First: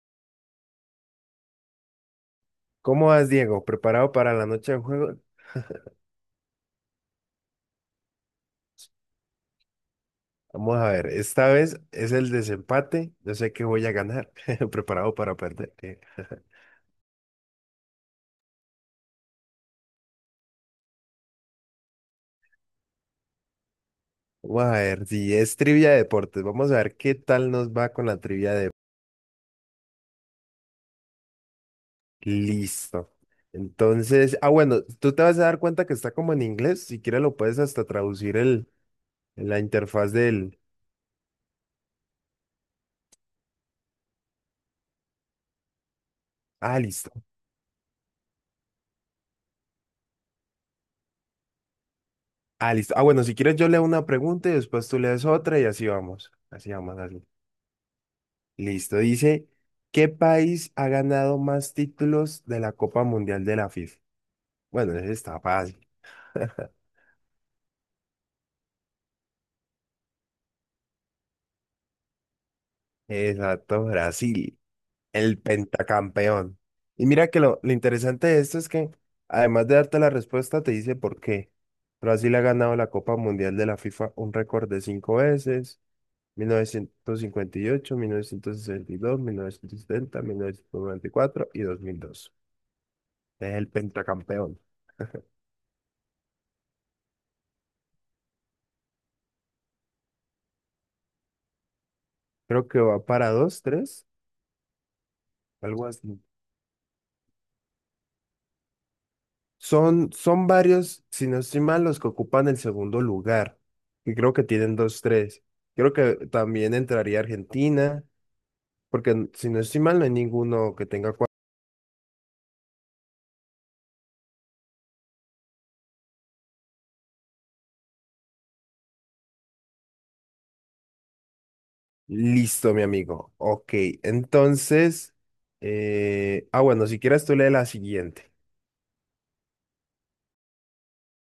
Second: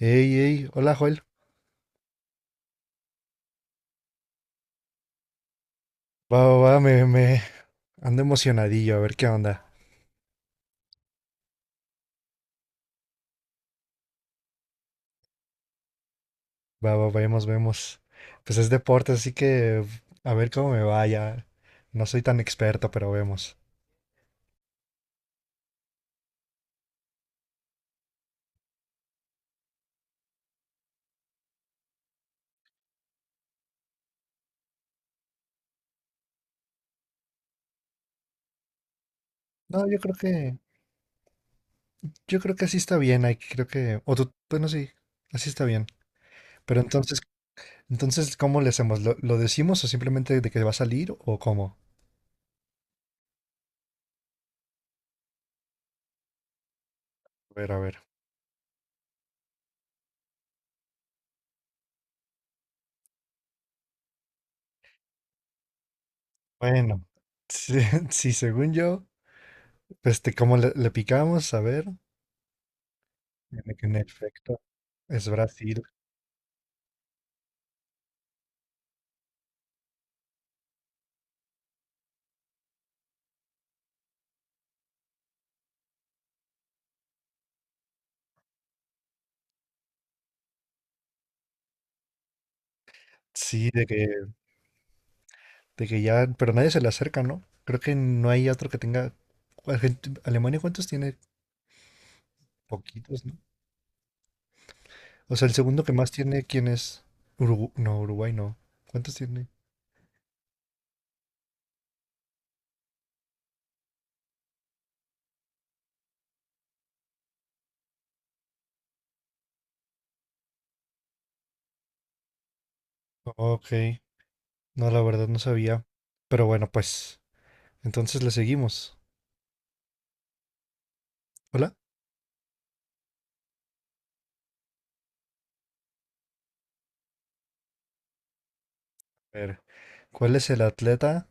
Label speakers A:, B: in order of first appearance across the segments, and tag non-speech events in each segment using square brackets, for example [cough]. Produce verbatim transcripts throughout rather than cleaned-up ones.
A: Ey, ey, hola Joel.
B: ¿Cómo vas, Diego? ¿Preparado para la noche de juego?
A: Va, va, va, me, me ando emocionadillo, a ver qué onda.
B: Vamos a ver, esta vez es el desempate. Yo sé que voy a ganar. [laughs] Preparado para perder. eh. [laughs]
A: Va, va, vemos, vemos. Pues es deporte, así que a ver cómo me vaya. No soy tan experto, pero vemos.
B: Vamos a ver, si es trivia de deportes. Vamos a ver qué tal nos va con la trivia de... Listo. Entonces, ah, bueno, tú te vas a dar cuenta que está como en inglés. Si quieres lo puedes hasta traducir el, en la
A: No, yo
B: interfaz
A: creo que,
B: del...
A: yo creo que así está bien, ahí creo que, o tú, bueno, sí, así está bien.
B: Ah,
A: Pero
B: listo.
A: entonces, entonces, ¿cómo le hacemos? ¿Lo, lo decimos o simplemente de que va a salir o cómo?
B: Ah, listo. Ah, bueno, si quieres yo leo una pregunta y después tú lees otra y así vamos. Así vamos, así.
A: A ver, a ver.
B: Listo, dice, ¿qué país ha ganado más títulos de la Copa Mundial de la FIFA? Bueno, ese está fácil. [laughs]
A: Bueno, sí, [laughs] sí, según yo, este, ¿cómo le, le picamos? A ver, en
B: Exacto,
A: en efecto,
B: Brasil,
A: es
B: el
A: Brasil.
B: pentacampeón. Y mira que lo, lo interesante de esto es que, además de darte la respuesta, te dice por qué. Brasil ha ganado la Copa Mundial de la FIFA un récord de cinco veces, mil novecientos cincuenta y ocho, mil novecientos sesenta y dos, dos mil mil mil novecientos novecientos y cuatro y dos. Mil dos. Es el
A: Sí, de que,
B: pentacampeón.
A: de que ya, pero nadie se le acerca, ¿no? Creo que no hay otro que tenga. Argent- Alemania, ¿cuántos tiene?
B: Creo que va
A: Poquitos,
B: para
A: ¿no?
B: dos, tres.
A: O sea, el segundo
B: Algo
A: que más
B: así.
A: tiene, ¿quién es? Urugu- no, Uruguay no. ¿Cuántos tiene?
B: Son, son varios, si no estoy mal, los que ocupan el segundo lugar. Y creo que tienen dos, tres. Creo que también entraría Argentina, porque n- si no estoy mal, no hay ninguno que tenga cuatro.
A: Ok, no, la verdad no sabía. Pero bueno, pues, entonces le seguimos. Hola.
B: Listo, mi amigo. Ok, entonces. eh, Ah, bueno, si quieres tú lee la siguiente.
A: A ver, ¿cuál es el atleta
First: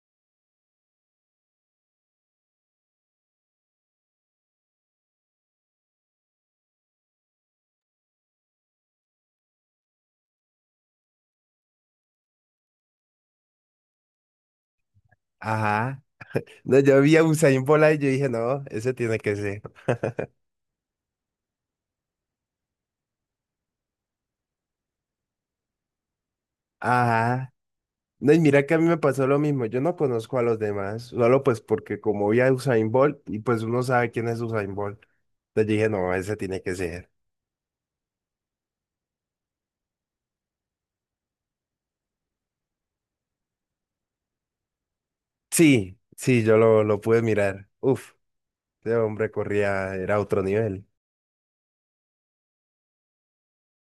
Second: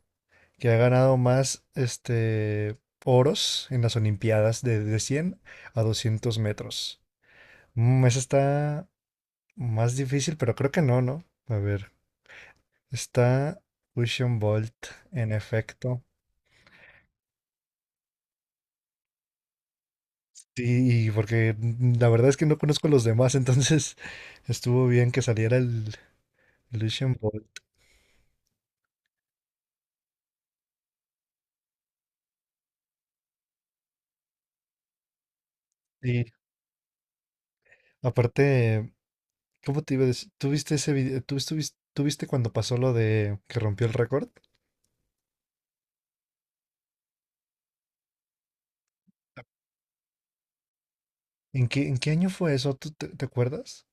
A: que ha ganado más, este, oros en las Olimpiadas de, de cien a doscientos metros? Mm, esa está más difícil, pero creo que no, ¿no? A ver, está Usain Bolt, en efecto.
B: Ajá. No, yo vi a Usain Bola y yo dije, no, ese tiene que ser.
A: Sí, y porque mm, la verdad es que no conozco a los demás, entonces [laughs] estuvo bien que saliera el, el Usain Bolt.
B: Ajá. No, y mira que a mí me pasó lo mismo, yo no conozco a los demás, solo pues porque como vi a Usain Bolt y pues uno sabe quién es Usain Bolt. Entonces dije, no,
A: Y
B: ese tiene que ser.
A: aparte, ¿cómo te iba a decir? ¿Tú viste ese video? ¿Tú estuviste- tú viste cuando pasó lo de que rompió el récord?
B: Sí, sí, yo lo, lo pude mirar. Uf, ese hombre corría, era otro nivel.
A: ¿En qué, en qué año fue eso? ¿Tú te, te acuerdas?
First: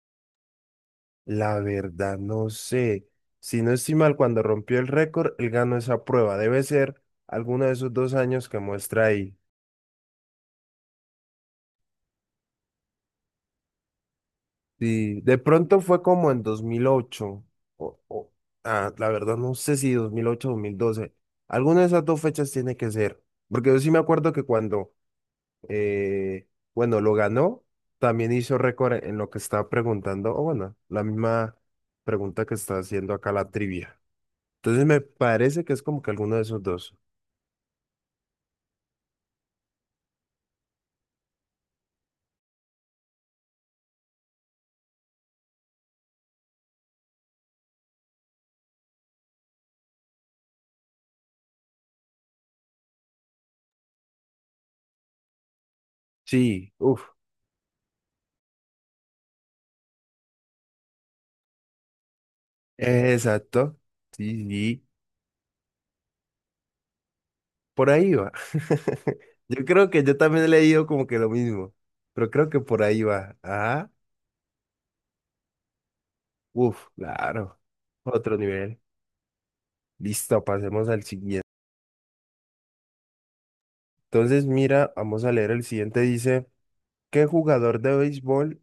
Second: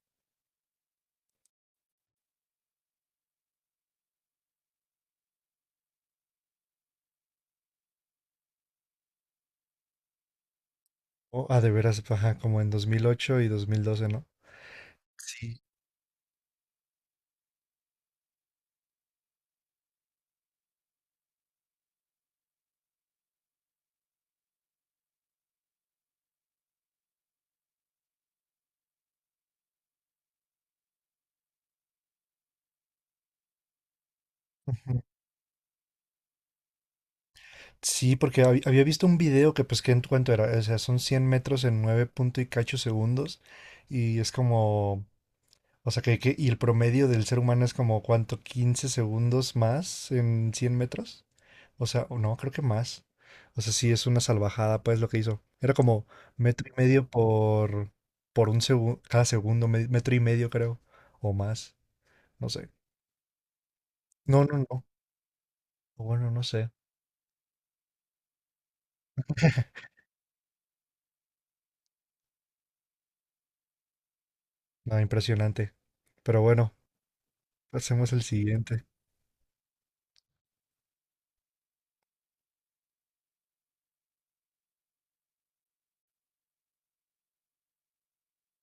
B: La verdad, no sé. Si no estoy mal, cuando rompió el récord, él ganó esa prueba. Debe ser alguno de esos dos años que muestra ahí.
A: Oh, ah, de veras, ajá, como en dos mil ocho y dos mil doce, ¿no?
B: Sí, de
A: Sí.
B: pronto fue como en dos mil ocho o, o- ah, la verdad no sé si dos mil ocho o dos mil doce, alguna de esas dos fechas tiene que ser, porque yo sí me acuerdo que cuando, eh, bueno, lo ganó, también hizo récord en lo que estaba preguntando, o bueno, la misma pregunta que está haciendo acá la trivia. Entonces me parece que es como que alguno de esos dos.
A: Sí, porque hab- había visto un video que pues que en cuanto era, o sea, son cien metros en nueve punto y cacho segundos y es como, o sea, que, que- y el promedio del ser humano es como, ¿cuánto? Quince segundos más en cien metros. O sea, o no, creo que más. O sea, sí, es una salvajada pues lo que hizo. Era como metro y
B: Sí, uff,
A: medio por, por un segundo, cada segundo, me- metro y medio creo, o más, no sé.
B: exacto, sí,
A: No, no,
B: sí.
A: no. Bueno, no sé.
B: Por ahí va. [laughs] Yo creo que yo también he leído como que lo mismo, pero creo que por ahí va. Ajá.
A: No, impresionante. Pero bueno,
B: Uf, claro.
A: pasemos al
B: Otro nivel.
A: siguiente.
B: Listo, pasemos al siguiente. Entonces, mira, vamos a leer el siguiente. Dice, ¿qué jugador de béisbol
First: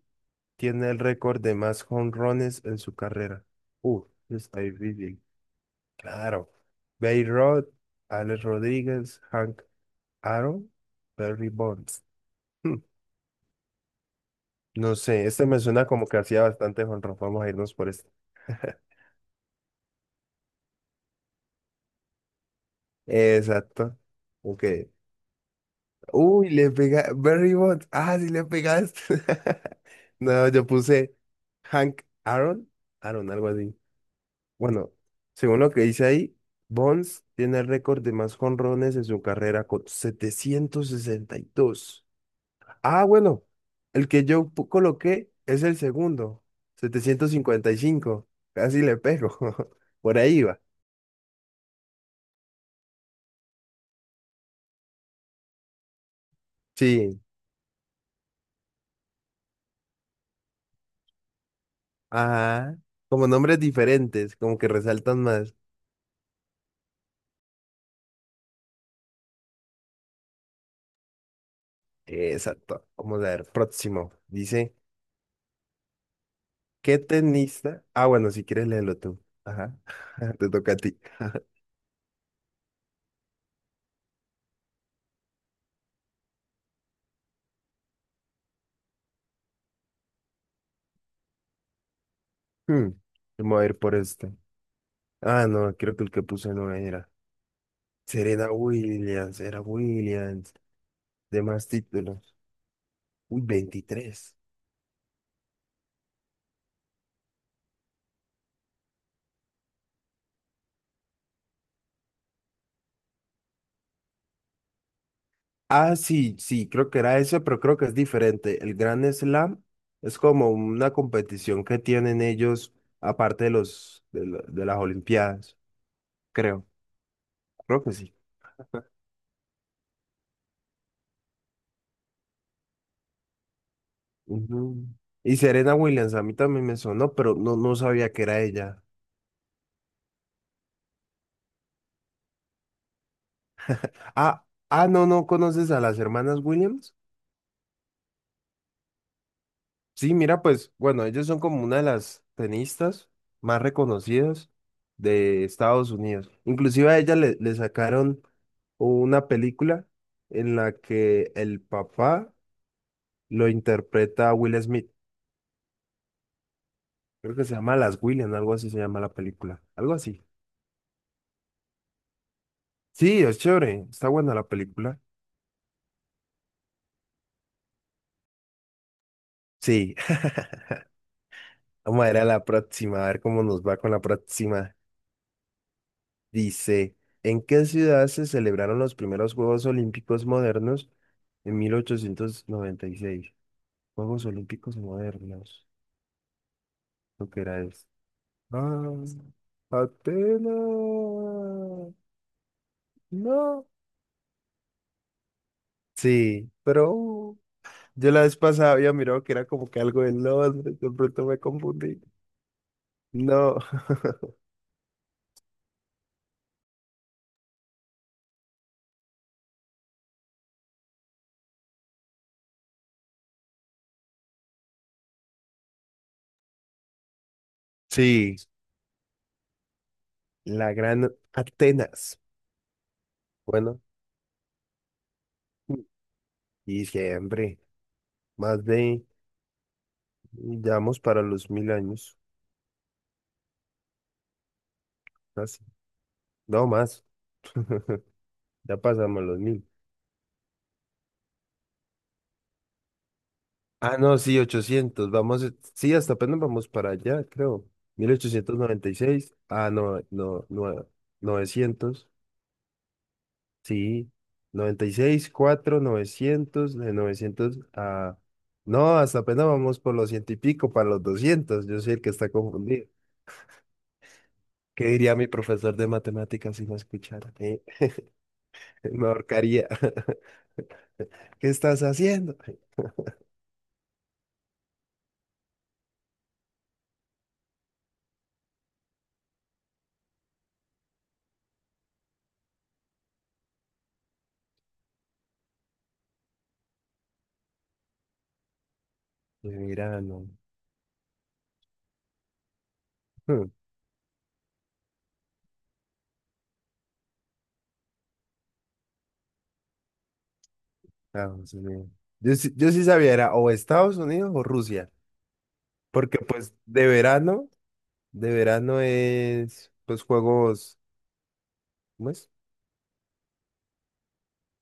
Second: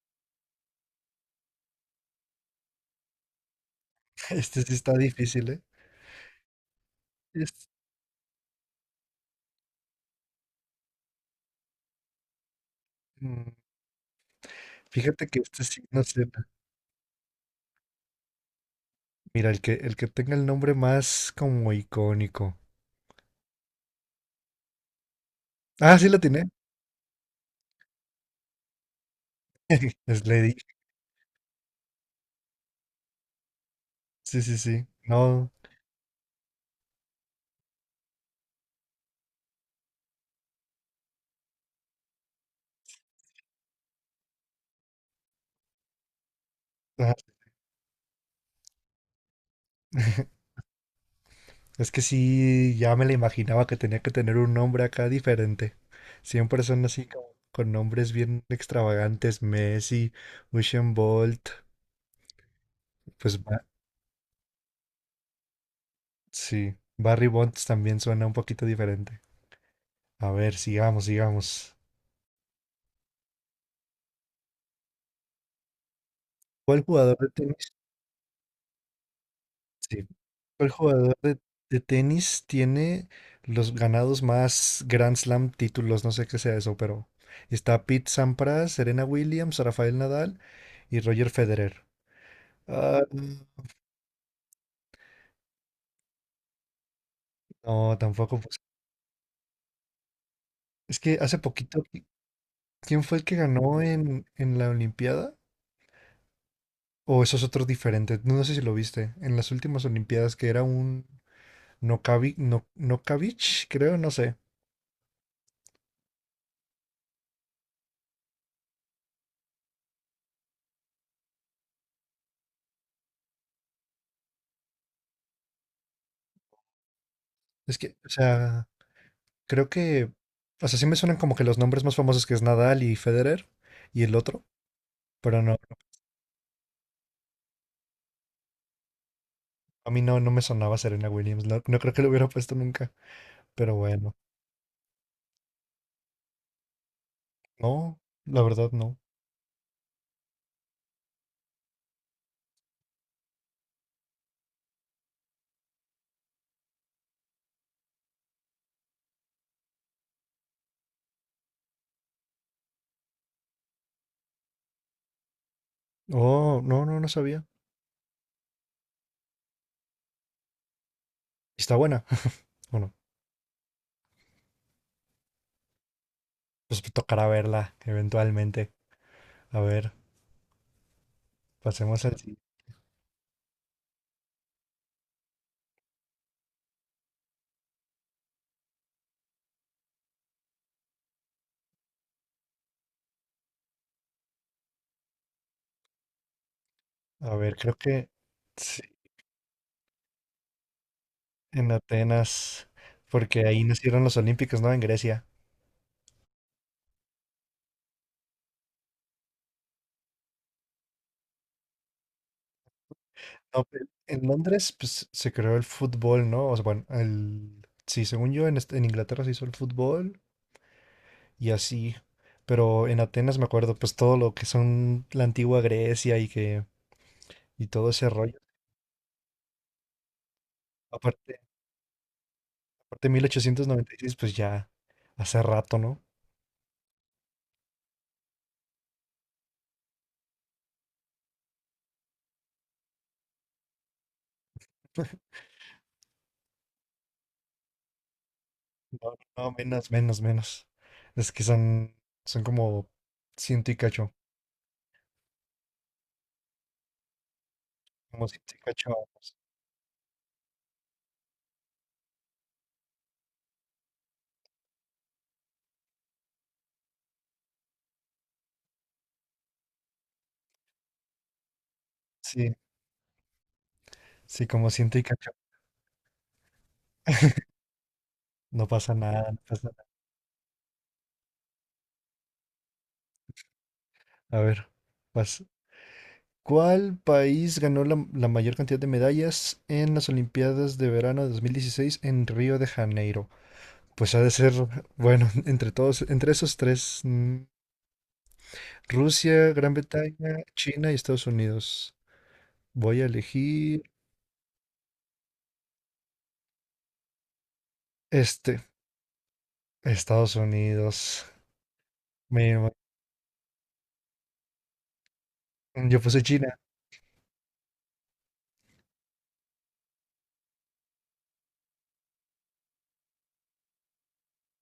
B: tiene el récord de más jonrones en su carrera? Uf, está
A: Este sí está
B: difícil.
A: difícil, ¿eh?
B: Claro. Babe Ruth,
A: Es-
B: Alex Rodríguez, Hank Aaron, Barry Bonds. [laughs] Hmm,
A: mm,
B: no sé,
A: Fíjate que
B: este me
A: este sí,
B: suena
A: no
B: como que
A: sé.
B: hacía bastante jonrón. Vamos a irnos por este.
A: Mira, el que, el que tenga el nombre más como icónico.
B: Exacto. Ok.
A: Ah, sí la tiene.
B: Uy, le pega. Barry Bonds. Ah, sí le pegaste. [laughs]
A: Es
B: No,
A: Lady.
B: yo puse Hank Aaron. Aaron, algo así.
A: Sí, sí, sí.
B: Bueno,
A: No.
B: según lo que dice ahí, Bonds tiene el récord de más jonrones en su carrera con setecientos sesenta y dos. Ah, bueno, el que yo pu- coloqué es el segundo,
A: Ah.
B: setecientos cincuenta y cinco. Casi le pego. [laughs] Por ahí
A: [laughs]
B: va.
A: Es que sí, ya me la imaginaba que tenía que tener un nombre acá diferente. Siempre son así
B: Sí,
A: como con nombres bien extravagantes. Messi, Usain Bolt.
B: ajá. Como
A: Pues
B: nombres
A: Ba-
B: diferentes, como que resaltan más.
A: sí. Barry Bonds también suena un poquito diferente. A ver, sigamos, sigamos.
B: Exacto. Vamos a ver, próximo. Dice,
A: ¿Cuál
B: ¿qué
A: jugador de tenis?
B: tenista? Ah, bueno, si quieres léelo tú. Ajá.
A: Sí.
B: [laughs] Te
A: ¿Cuál
B: toca a ti.
A: jugador de, de tenis tiene los ganados más Grand Slam títulos? No sé qué sea eso, pero está Pete Sampras, Serena Williams, Rafael Nadal y Roger Federer.
B: Hmm,
A: Ah,
B: Vamos a ir por este. Ah, no, creo que el que puse no era.
A: no, tampoco,
B: Serena
A: pues.
B: Williams, era Williams.
A: Es que hace
B: De más
A: poquito, ¿qui-
B: títulos.
A: ¿quién fue el que
B: Uy,
A: ganó en,
B: veintitrés.
A: en la Olimpiada? O esos otros diferentes, no no sé si lo viste, en las últimas Olimpiadas que era un Nokavi, no, Nokavich, creo, no sé.
B: Ah, sí, sí, creo que era ese, pero creo que es diferente. El Grand Slam es como una competición que tienen ellos, aparte de los de, la- de las Olimpiadas, creo,
A: Es
B: creo que
A: que, o
B: sí.
A: sea, creo que, o sea, sí me suenan como que los nombres más famosos que es Nadal y Federer y el otro,
B: Ujú. Y
A: pero no,
B: Serena Williams, a mí también me sonó, pero no, no sabía que era ella.
A: a mí no, no me sonaba Serena Williams, no, no creo que lo hubiera puesto nunca, pero bueno,
B: Ah, ah, no, no conoces a las hermanas Williams.
A: no, la verdad no.
B: Sí, mira, pues bueno, ellos son como una de las tenistas más reconocidas de Estados Unidos. Inclusive a ella le, le sacaron una película en la que el papá lo interpreta a Will Smith.
A: Oh, no, no, no
B: Creo
A: sabía.
B: que se llama Las Williams, algo así se llama la película. Algo así.
A: Y está buena. [laughs] Bueno,
B: Sí, es chévere. Está buena la película.
A: pues tocará verla eventualmente. A ver,
B: Sí. [laughs] Vamos
A: pasemos
B: a ir
A: al.
B: a
A: si-
B: la próxima, a ver cómo nos va con la próxima. Dice, ¿en qué ciudad se celebraron los primeros Juegos Olímpicos modernos en mil ochocientos noventa y seis? Juegos Olímpicos modernos. ¿Lo
A: A
B: que
A: ver,
B: era
A: creo
B: eso?
A: que sí,
B: Ah,
A: en
B: Atenas.
A: Atenas, porque ahí
B: No.
A: nacieron los Olímpicos, ¿no? En Grecia.
B: Sí, pero uh, yo la vez pasada había mirado que era como que algo de Londres, de pronto me confundí. No.
A: No, pe-
B: [laughs]
A: en Londres pues, se creó el fútbol, ¿no? O sea, bueno, el. Sí, según yo, en, est- en Inglaterra se hizo el fútbol y así. Pero en Atenas me acuerdo, pues todo lo que son la antigua Grecia y que y todo ese
B: Sí,
A: rollo.
B: la gran
A: Aparte,
B: Atenas.
A: aparte mil ochocientos
B: Bueno,
A: noventa y seis pues ya hace rato, ¿no?
B: y siempre, más de, ya vamos para los mil años. Casi. No más, ya
A: No,
B: pasamos los
A: no,
B: mil.
A: menos, menos, menos. Es que son, son como ciento y
B: Ah,
A: cacho,
B: no, sí, ochocientos vamos, eh, sí, hasta apenas vamos para allá, creo. mil
A: como ciento
B: ochocientos
A: y cacho
B: noventa y seis
A: años.
B: ah, no, no, no, novecientos, sí, noventa y seis cuatro novecientos de novecientos a... No, hasta apenas vamos por los ciento y pico, para los doscientos yo soy el que está
A: Sí,
B: confundido.
A: sí, como
B: ¿Qué
A: ciento y
B: diría mi
A: cacho.
B: profesor de matemáticas si me escuchara? Eh,
A: No
B: [laughs]
A: pasa
B: Me
A: nada, no pasa
B: ahorcaría.
A: nada.
B: [laughs] ¿Qué estás haciendo?
A: A ver, vas. ¿Cuál país ganó la, la mayor cantidad de medallas en las Olimpiadas de verano de dos mil dieciséis en Río de Janeiro? Pues ha de ser, bueno, [laughs] entre todos, entre esos tres, mm,
B: Pues
A: Rusia, Gran
B: mira, no.
A: Bretaña, China y Estados Unidos. Voy a elegir este, Estados Unidos.
B: Estados Unidos. Yo
A: Me
B: sí,
A: ima-
B: yo sí sabía, era o Estados Unidos o Rusia,
A: yo
B: porque
A: puse China.
B: pues de verano, de verano es pues juegos, ¿cómo es?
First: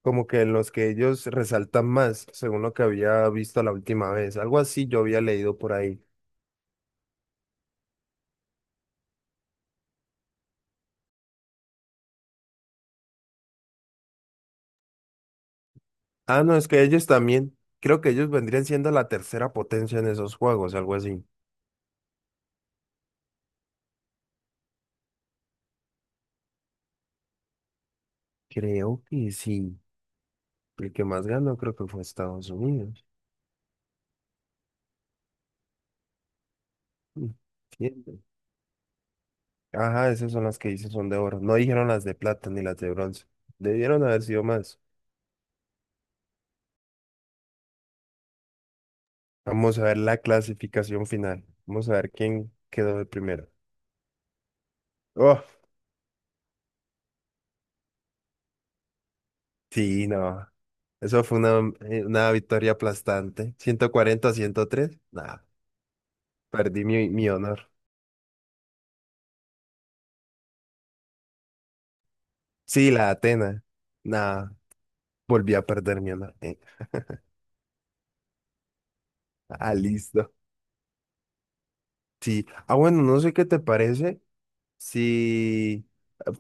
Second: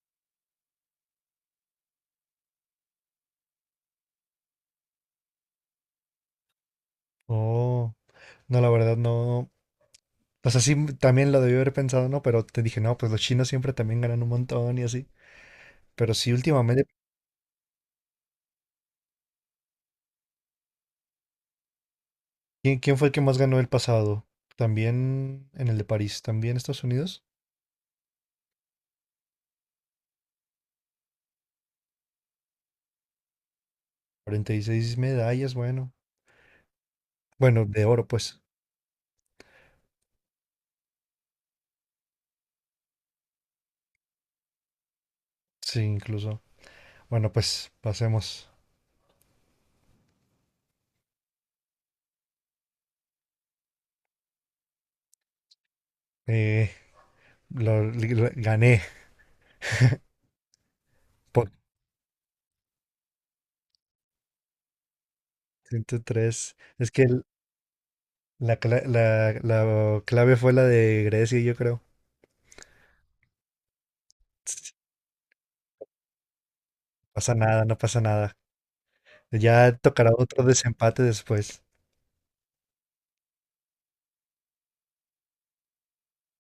B: Como que en los que ellos resaltan más, según lo que había visto la última vez, algo así yo había leído por ahí.
A: Oh, no, la verdad no. O sea, sí, m- también lo debí haber pensado, ¿no? Pero te dije, no, pues los chinos siempre también ganan un montón y así. Pero sí,
B: Ah, no, es que
A: últimamente.
B: ellos también, creo que ellos vendrían siendo la tercera potencia en esos juegos, algo así.
A: ¿Quién, quién fue el que más ganó el pasado? También en el de París, también Estados Unidos.
B: Creo que sí, el que más ganó creo que fue Estados Unidos.
A: Cuarenta y seis medallas, bueno.
B: Mm,
A: Bueno, de oro,
B: bien.
A: pues.
B: Ajá, esas son las que hice son de oro. No dijeron las de plata ni las de bronce. Debieron haber sido más.
A: Sí, incluso. Bueno, pues pasemos.
B: Vamos a ver la clasificación final. Vamos a ver quién quedó de primero. Oh,
A: Eh, lo- lo- gané
B: sí, no. Eso fue
A: por
B: una, eh, una victoria aplastante. Ciento cuarenta a ciento tres. Nah,
A: ciento tres.
B: perdí
A: Es que
B: mi,
A: el-
B: mi honor.
A: la, cla- la- la clave fue la de Grecia, yo creo.
B: Sí, la Atena. Nah, volví a perder mi honor. Eh,
A: No pasa nada, no pasa nada.
B: Ah,
A: Ya tocará
B: listo.
A: otro desempate después.
B: Sí. Ah, bueno, no sé qué te parece. Si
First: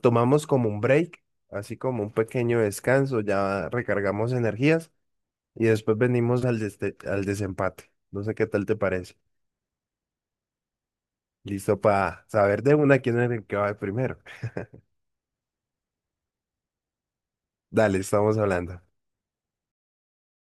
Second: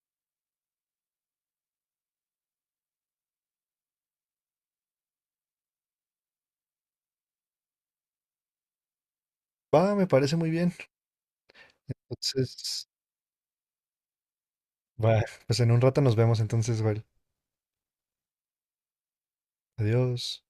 B: tomamos como un break, así como un pequeño descanso, ya recargamos energías y después venimos al, deste- al desempate. No sé qué tal te parece.
A: Va, me parece muy bien.
B: Listo para saber de
A: Entonces,
B: una quién es el que va primero.
A: va, pues en un rato nos vemos entonces, Val.
B: Dale, estamos hablando.
A: Adiós.